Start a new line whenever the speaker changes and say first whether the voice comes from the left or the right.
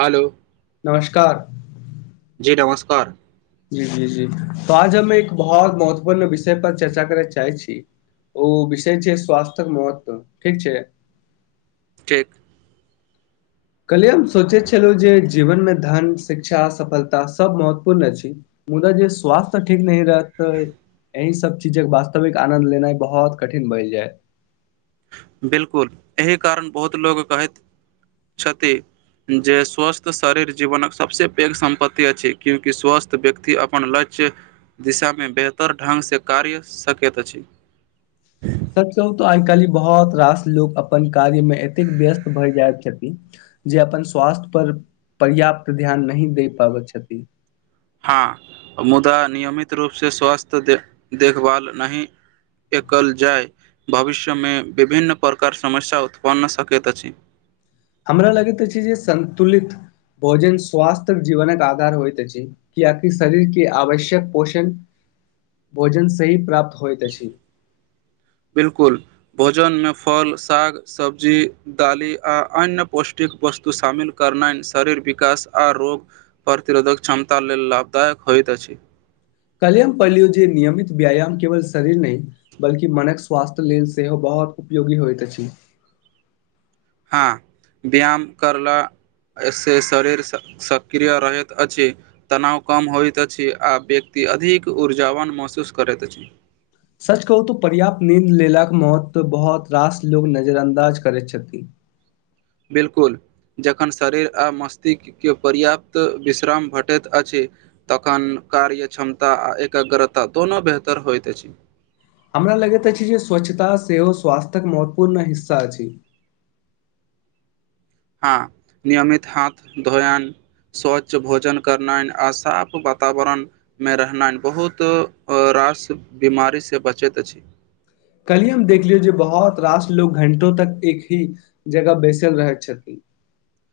right: Hello
left: नमस्कार
right: जी नमस्कार
left: जी जी जी त आज हम एक बहुत महत्वपूर्ण विषय पर चर्चा करै चाहैत छी। ओ विषय छैय, स्वास्थ्यक महत्व ठीक छैय।
right: ठीक
left: कहलियै हम सोचै छलहुँ जे जीवनमे धन, शिक्षा, सफलता सभ महत्वपूर्ण अछि। मुदा जे स्वास्थ ठीक नहि रह त एहि सब चीजक वास्तविक आनन्द लेनाइ बहुत कठिन भेल जाय।
right: बिलकुल एहि कारण बहुत लोक कहैत छथि जे स्वस्थ शरीर जीवनक सभसँ पैघ सम्पत्ति अछि, क्यूकि स्वस्थ व्यक्ति अपन लक्ष्य दिशामे बेहतर ढग कार्य सकैत अछि।
left: सच कहू तऽ आइ कालहि बहुत रास लोक अपन कार्य मे एतेक व्यस्त भए जाइत छथिन जे अपन स्वास्थ्य पर पर्याप्त ध्यान नहि दे पाबैत छथिन
right: हँ मुदा नियमित रूपसँ स्वास्थ्य दे देखभाल नहि एकल जाय भविष्य मे विभिन्न प्रकार समस्या उत्पन्न सकैत अछि
left: हमरा लगैत अछि छै जे संन्तुलित भोजन स्वास्थ्य जीवनक आधार होइत अछि कियाकि शरीरके आवश्यक पोषण भोजन सही प्राप्त होइत अछि
right: बिलकुल भोजन मे फल साग सब्जी दालि आ अन्य पौष्टिक वस्तु शामिल करनैय शरीर विकास आ रोग प्रतिरोधक क्षमता लेल लाभदायक हो होइत अछि
left: कलियम पढ़लियौ जे नियमित व्यायाम केवल शरीर नइ बल्कि मनक स्वास्थ्य लेल सेहो बहुत बहुत उपयोगी होइत अछि
right: [inaudible] हँ व्यायाम करला एहिस शरीर सक्रिय रहैत अछि तनाव कम होइत अछि आ व्यक्ति ईअधिक ऊर्जावान महसूस करैत अछि
left: कहू तऽ पर्याप्त नींद लेलाक महत्व बहुत रास लोग नजर अन्दाज करै छथि
right: बिलकुल जखन शरीर आ मस्तिष्कके पर्याप्त विश्राम भेटैत अछि तखन कार्य क्षमता आ एकाग्रता दोनो बेहतर होइत अछि
left: हमरा लगैत अछि जे स्वच्छता सेहो स्वास्थयक महत्वपूर्ण हिस्सा अछि
right: [inaudible] हँ नियमित हाथ धोयान स्वच्छ भोजन करनाइ आ साफ वातावरण मे रहनाइ बहुत आस बीमारीसँ बचैत अछि
left: कल्हि हम देखलियौ जे बहुत रास लोग घंटो तक एक ही जगह बैसल रहैत छथिन
right: [inaudible]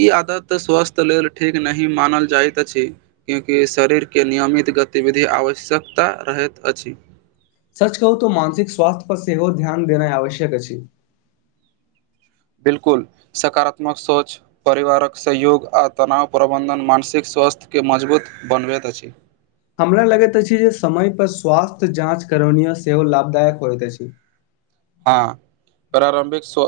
right: ई आदत स्वास्थय लेल ठीक नहि मानल जाइत अछि क्यँकि शरीरके नियमित गतिविधि आवश्यकता रहैत अछि
left: सच कहू त मानसिक स्वास्थ्य पर सेहो ध्यान देनाइ आवश्यक अछि
right: बिलकुल सकारात्मक सोच परिवारक सहयोग आ तनाव प्रबन्धन मानसिक स्वास्थय के मजबूत बनबैत अछि
left: हमरा लगैत अछि जे समय पर स्वास्थय जाँच करौनिय सेहो लाभदायक होइत अछि
right: हँ प्रारम्भिक स्व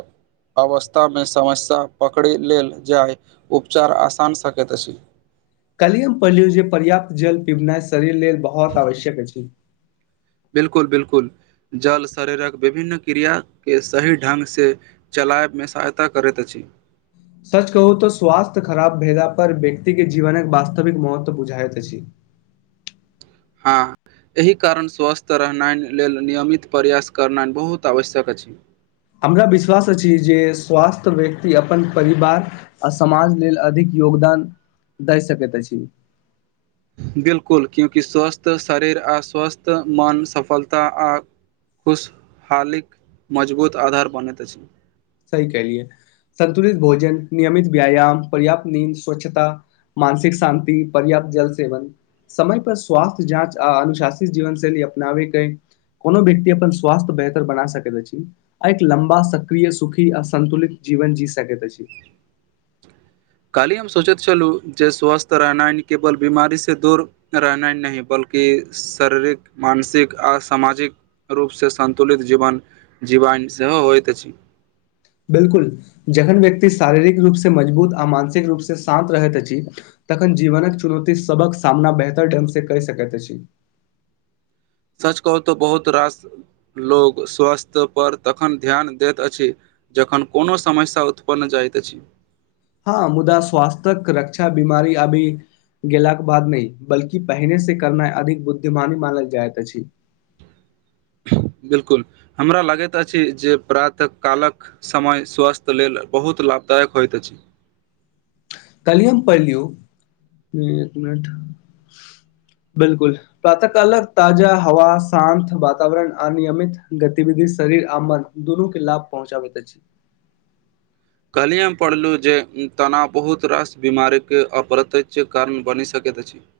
right: अवस्थामे समस्या पकड़ि लेल जाय उपचार आसान सकैत अछि
left: कल्हि हम पढ़लियो जे पर्याप्त जल पिबनाइ शरीर लेल बहुत आवश्यक अछि
right: बिलकुल बिलकुल जल शरीरक विभिन्न क्रिया के सही ढंग से चल लाइफमे सहायता करैत अछि
left: सच कहू त स्वास्थय खराब भेला पर व्यक्ति के जीवन वास्तविक महत्व बुझाइत अछि
right: हँ एहि कारण स्वस्थ रहनाइ लेल नियमित प्रयास करनाइ बहुत आवश्यक अछि
left: हमरा विश्वास अछि जे स्वास्थय व्यक्ति अपन परिवार आ समाज लेल अधिक योग दान दए सकैत अछि
right: बिलकुल क्यँकि स्वस्थ शरीर आ स्वस्थ मन सफलता आ खुशहालीक मजबूत आधार बनैत अछि
left: केलिय संनतुलित भोजन नियमित व्यायाम पर्याप्त नींद स्वच्छता मानसिक शान्ति पर्याप्त जल सेवन समय पर स्वास्थय जाँच अनुशासित जीवन शैली अपनावेके कोनो व्यक्ति अपन स्वासथ बेहतर बना सकैत अछि आ एक लम्बा सक्रिय सुखि की असन्तुलित जीवन जी सकै छी
right: काल्हि हम सोचैत छलहुू जे स्वस्थ रहनाइ केवल बीमारी से दूर रहनाइ नहि ब कि शारीरिक मानसिक आ सामाजिक रूपसँ सन्तुलित जीवन जीवन सेहो होइत अछि
left: बिलकुल जखन व्यक्ति शारीरिक रूप से मजबूत आ मानसिक रूप से शान्त रहैत अछि तखन जीवनक चुनौती सबक सामना बेहतर ढंग से करि सकैत अछि
right: [inaudible] सच कहू तऽ बहुत रास लोग स्वास्थय पर तखन ध्यान दैत अछि जखन कोनो समस्या उत्पन्न जाइत अछि
left: हँ मुदा स्वास्थक रक्षा बीमारी अभी गेलाक बाद नहि बल्कि पहिने से करनाइ अधिक बुद्धिमानी मानल जाइत अछि
right: [inaudible] बिलकुल हमरा लगैत अछि जे प्रातः कालक समय स्वास्थ लेल बहुत लाभ लभदायक होइत अछि
left: कलि हम पढ़ लियौ एक मिनट बिलकुल प्रातः कालक ताजा हवा शान्त वातावरण अनियमित गतिविधि शरीर आ मन दुनू के लाभ पहुँचाबैत अछि
right: [inaudible] कहलियएमे पढ़लहुँ जे तनाव बहुत रास बीमारी के अप्रतच कारण बनि सकैत अछि [inaudible]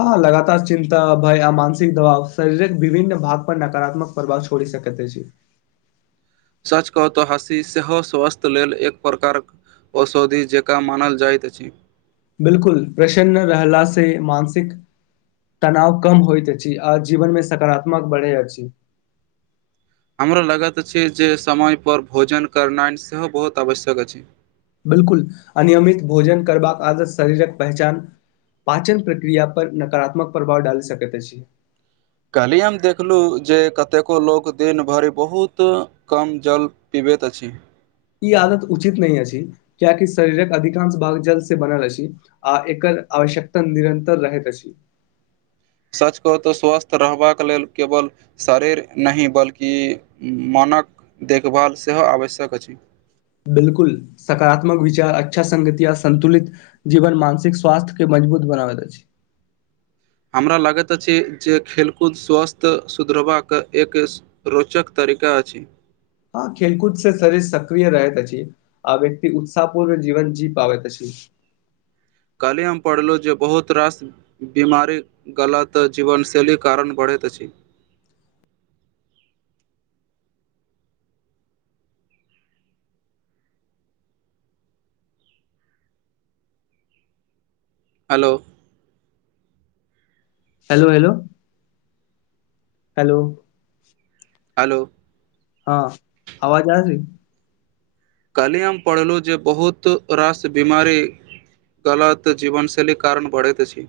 left: हँ लगातार चिन्ता भय आ मानसिक दबाव शरीरक विभिन्न भाग पर नकारात्मक प्रभाव छोड़ी सकत अछि
right: सच कऽ तो हसी सेहो स्वस्थ्य लेल एक प्रकारक औषधि जकाँ मानल जाइत अछि
left: बिलकुल प्रसन्न रहला से मानसिक तनाव कम होइत अछि आ जीवनमे सकारात्मक बढ़ै अछि
right: हमरा लगैत अछि जे समयपर भोजन करनाइ सेहो बहुत आवश्यक अछि
left: बिलकुल अनियमित भोजन करबाक आदत शरीरक पहचान पाचन प्रक्रिया पर नकारात्मक प्रभाव डालि सकैत अछि
right: कहलिय हम देखलू जे कतेको लोक दिन भरि बहुत कम जल पीबै बैत अछि
left: ई आदत उचित नहि अछि, कियाकि शरीरक अधिकांश भाग जल्द से बनल अछि, आ एकर आवश्यकता निरन्तर रहैत अछी।
right: [inaudible] सच कह तऽ स्वस्थ रहबाक लेल केवल शरीर नहि बल्कि मान मनक देखभाल सेहो आवश्यक अछि
left: बिलकुल सकारात्मक विचार अच्छा संगतिया संन्तुलित जीवन मानसिक स्वाथ्य के मज मजबूत बनाबैत अछी
right: [inaudible] हमरा लागैत अछि जे खेलकूद स्वास्थ्य सुधरबाक एक रोचक तर तरीका अछि
left: हँ खेलकूद से शरीर सक्रिय रहैत अछी आ व्यक्ति उत्साहपूर्व जीवन जी पाबैत छी
right: [inaudible] काल्हि हम पढ़लहुँ जे बहुत रास बीमारी गलत जीवनशैली कारण बढ़ै हैत अछि hello
left: hello hello hello
right: hello
left: हँ आवाज आ
right: कहलियै हम पढ़लहुँ जे बहुत रास बिमारी गलत जीवनशैली कारण बढ़ैत अछि।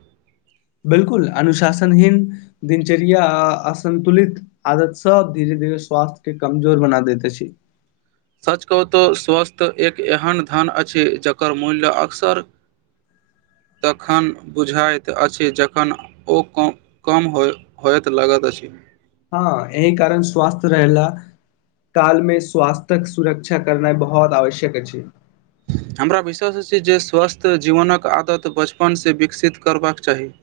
left: बिलकुल अनुशासनहीन दिंचर्या असन्तुलित आदत सब धीरे स्वास्थ्य के कमजोर बना देैते अछि।
right: सच कहू त स्वस्थ एक एहन धन अछि जकर मूल्य अक्सर [inaudible] तखन बुझाइत अछि जखन ओ कम कम होय होयइत लगैत अछि।
left: हँ एहि कारण स्वस्थ रहला कालमे स्वास्थक सुरक्षा करनाय बहुत आवश्यक अछि।
right: [inaudible] हमरा विश्वास अछि जे स्वस्थ जीवनक आदत बचपनसँ विकसित करबाक चाही। [inaudible]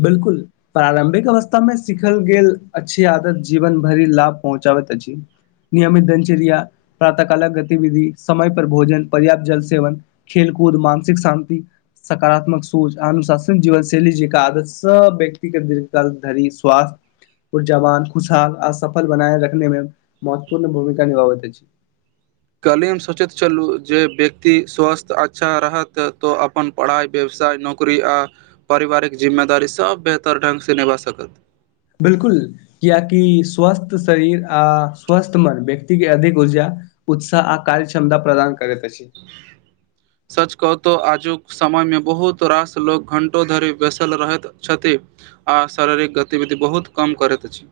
left: बिलकुल प्रारंभिक अवस्थामे सिखल गेल अच्छी आदत जीवन भरि लाभ पहुँचा करैत अछि। नियमित दिनचर्या प्रातःकालक गतिविधि समय पर भोजन पर्याप्त जल सेवन खेल कुद मानसिक शांति सकारात्मक सोच अनुशासन जीवनशैली जी क आदर् स व्यक्ति के दीर्घकाल धरि स्वास्थ्य ओ जवान खुशहाल आ सफल बनाय रखने में महत्वपूर्ण भूमिका निभाबैत अछि।
right: [inaudible] कलीम सोचैत छललू जे व्यक्ति स्वस्थ अच्छा रहत तऽ अपन पढ़ाइ व्यवसाय साय नौकरी आ पारिवारिक जिम्मेदारी सब बेहतर ढंग से निभा सकत
left: बिलकुल किया कि स्वस्थ शरीर आ स्वस्थ मन व्यक्ति अधिक ऊर्जा उत्साह आ कार्य क्षमता प्रदान करैत अछि।
right: त आजुक समयमे बहुत रास लोक घंटो धरि बैसल रहैत छथि आ स शारीरिक गतिविधि बहुत कम करैत अछि।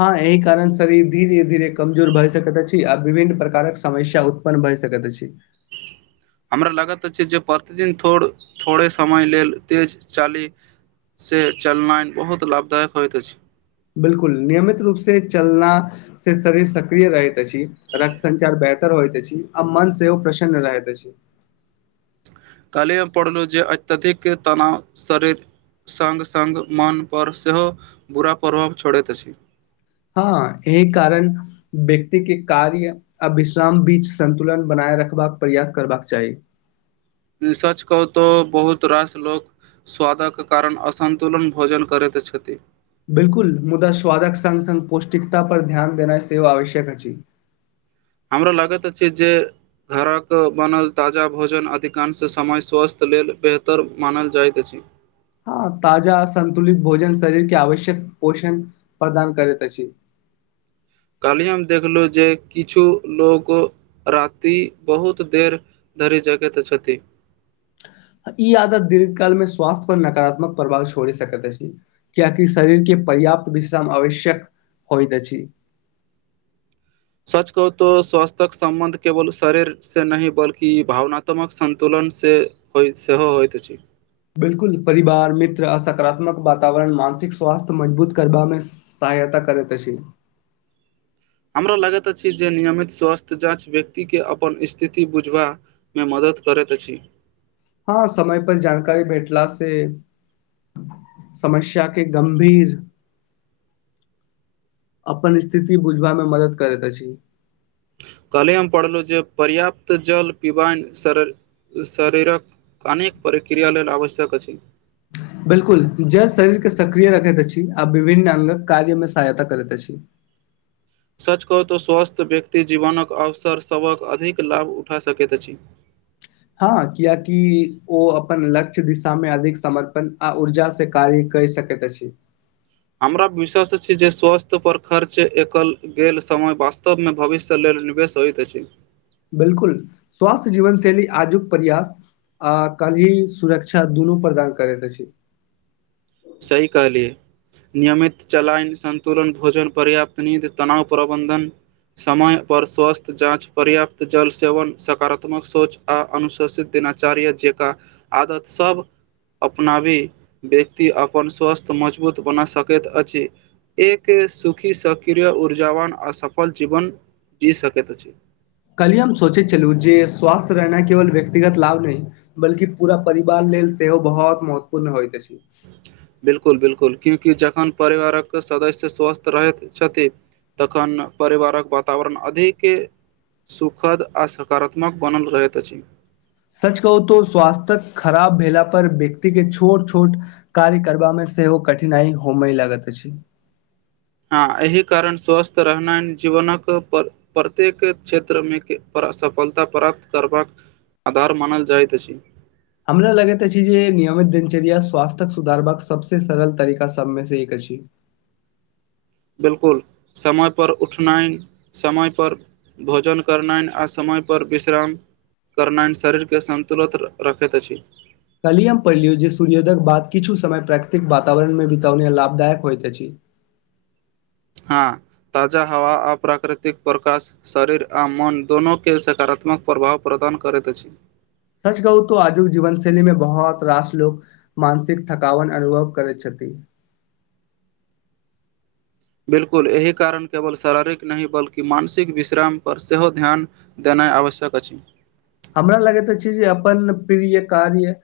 left: हँ एहि कारण शरीर धीरे धीरे कमजोर भए सकैत अछि आ विभिन्न प्रकारक समस्या उत्पन्न भ सकैत अछि
right: [inaudible] हमरा लागत अछि जे प्रतिदिन थोर थोड़े समय लेल तेज चाली से चलनाइन बहुत लाभदायक होइत अछि।
left: बिलकुल नियमित रूप से चलना से शरीर सक्रिय रहैत अछि रक्त संचार व बेहतर होइते आ मन सेहो प्रसन्न रहैते अछि
right: कालहे हम पड़लहु जे अत्यधिक तनाव शरीर संग संग मनपर सेहो बुरा प्रभाव छोड़ैत अछि
left: हँ यही कारण व्यक्ति के कार्य आ विश्राम बीच संतुलन बनाए रखबाक प्रयास करबाक चाही।
right: सच कहू तो बहुत रास लोक स्वादक कारण असन्तुलन भोजन करैत छथि।
left: बिलकुल मुदा स्वादक संग संग पौष्टिकता पर ध्यान देनाइ सेहो आवश्यक अछि।
right: हमरा लागत अछि जे घरक बनल ताजा भोजन अधिकांश समय स्वास्थ्य लेल बेहतर मानल जाइत अछि।
left: हँ ताजा संतुलित भोजन शरीरके आवश्यक पोषण प्रदान करैत अछि।
right: [inaudible] कहलियै हम देखलहु जे किछु लोको राति बहुत देर धरी जगह तऽ छथि।
left: ई आदत दीर्घकाल मे स्वास्थ्य पर नकारात्मक प्रभाव छोड़ि सकैत अछि कियाकि शरीरके पर्याप्त विश्राम आवश्यक होइत अछि।
right: [inaudible] सच कहु त स्वास्थ्य्यक संबन्ध केवल शरीर से नहि बल्कि भावनात्मक संतुलन से होय सेहो होइत अछि।
left: बिलकुल परिवार मित्र आ सकारात्मक वातावरण मानसिक स्वास्थ्य मजबूत करबामे स सहायता करैत अछि
right: [inaudible] हमरा लागैत अछि जे नियमित स्वास्थ्य जाँच व्यक्तिके अपन स्थिति बुझबामे मदद करै [unintelligible] अछि
left: हँ समय पर जानकारी भेठला से समस्या के गंभीर अपन स्थिति बुझबामे मदद करैत अछि
right: कलही हम पढ़लहुँ जे पर्याप्त जल पिबइ शरिर शरीरक अनेक प्रक्रिया लेल आवश्यक अछि
left: बिलकुल जर शरीर के सक्रिय रखैत अछि आ विभिन्न अंगक कार्य में सहायता करैत अछि
right: [inaudible] सच कहऽ तऽ स्वस्थ्य व्यक्ति जीवनक अवसर सभक अधिक लाभ उठा सकैत अछि
left: हँ कियाकि ओ अपन लक्ष्य दिशामे अधिक समर्पण आ ऊर्जा से कार्य कहि सकैत अछि
right: हमरा विश्वास अछि जे स्वास्थ्य पर खर्च एकल गेल समय वास्तवमे भविष्य लेल निवेश होइत अछि
left: बिलकुल स्वास्थ्य जीवन शैली आजुक प्रयास आ कलही सुरक्षा दून प्रदान करै अछि
right: सही कहलिये नियमित चलायन संन्तुलन भोजन पर्याप्त निंद तनाव प्रबन्धन समय पर स्वस्थ्य जाँच पर्याप्त जल सेवन सकारात्मक सोच आ अनुशूचित देश आचार्य जेका आदत सभ अपनाबी व्यक्ति व्यक्ति अपन स्वास्थ्य मजबूत बना सकैत अछि एक सुखी सक्रिय ऊर्जा अपन असफल जीवन जी सकैत अछि
left: कल्हि हम सोचैत छललू जे स्वास्थ्य रहना केवल व्यक्तिगत लाभ नहि बल्कि पूरा परिवार लेल सेहो बहुत महत्वपूर्ण होइइत अछि
right: बिलकुल बिलकुल क्योकि जखन परिवारक सदस्य स्वस्थ रहैत छथिन तखन परिवारक वातावरण अधिक सुखद आ सकारात्मक बनल रहैत अछि
left: सच कहू त स्वास्थ्य खराब भेलला पर व्यक्ति के छोट छोट कार्य करबामे स से ओ कठिनाइ होमे लागत अछी
right: हँ एहि कारण स्वस्थ रहना जीवनक प्रत्येक क्षेत्रम केे प्र सफलता प्राप्त करबाक आधार मानल जाइत अछि
left: हमरा लगैत अछि जे नियमित दिनचर्या स्वास्थ्यक सुधारबाक सबसे सरल तरीका सबमे से एक अछि अछि
right: [inaudible] बिलकुल समय पर उठनाइ समय पर भोजन करनाइन आ समय पर विश्राम करनाइ शरीरके संन्तुलित रखैत अछि
left: कलियम पहिलियू जे सूर्योदयक बाद किछु समय प्राकृतिक वातावरण मे बितौने लाभदायक होइत अछि
right: [inaudible] हँ ताजा हवा आ प्राकृतिक प्रकाश शरीर आ मन दोनो के शकार सकारात्मक प्रभाव प्रदान करैत अछि
left: सच कहू तो आजुक जीवन शैली मे बहुत रास लोक मानसिक थकावन अनुभव करैत छथि ती
right: बिलकुल एहि कारण केवल शारीरिक नहि बल्कि मानसिक विश्राम पर सेहो ध्यान देना आवश्यक अछि
left: हमरा लगैत अछि जे अपन प्रिय कार्य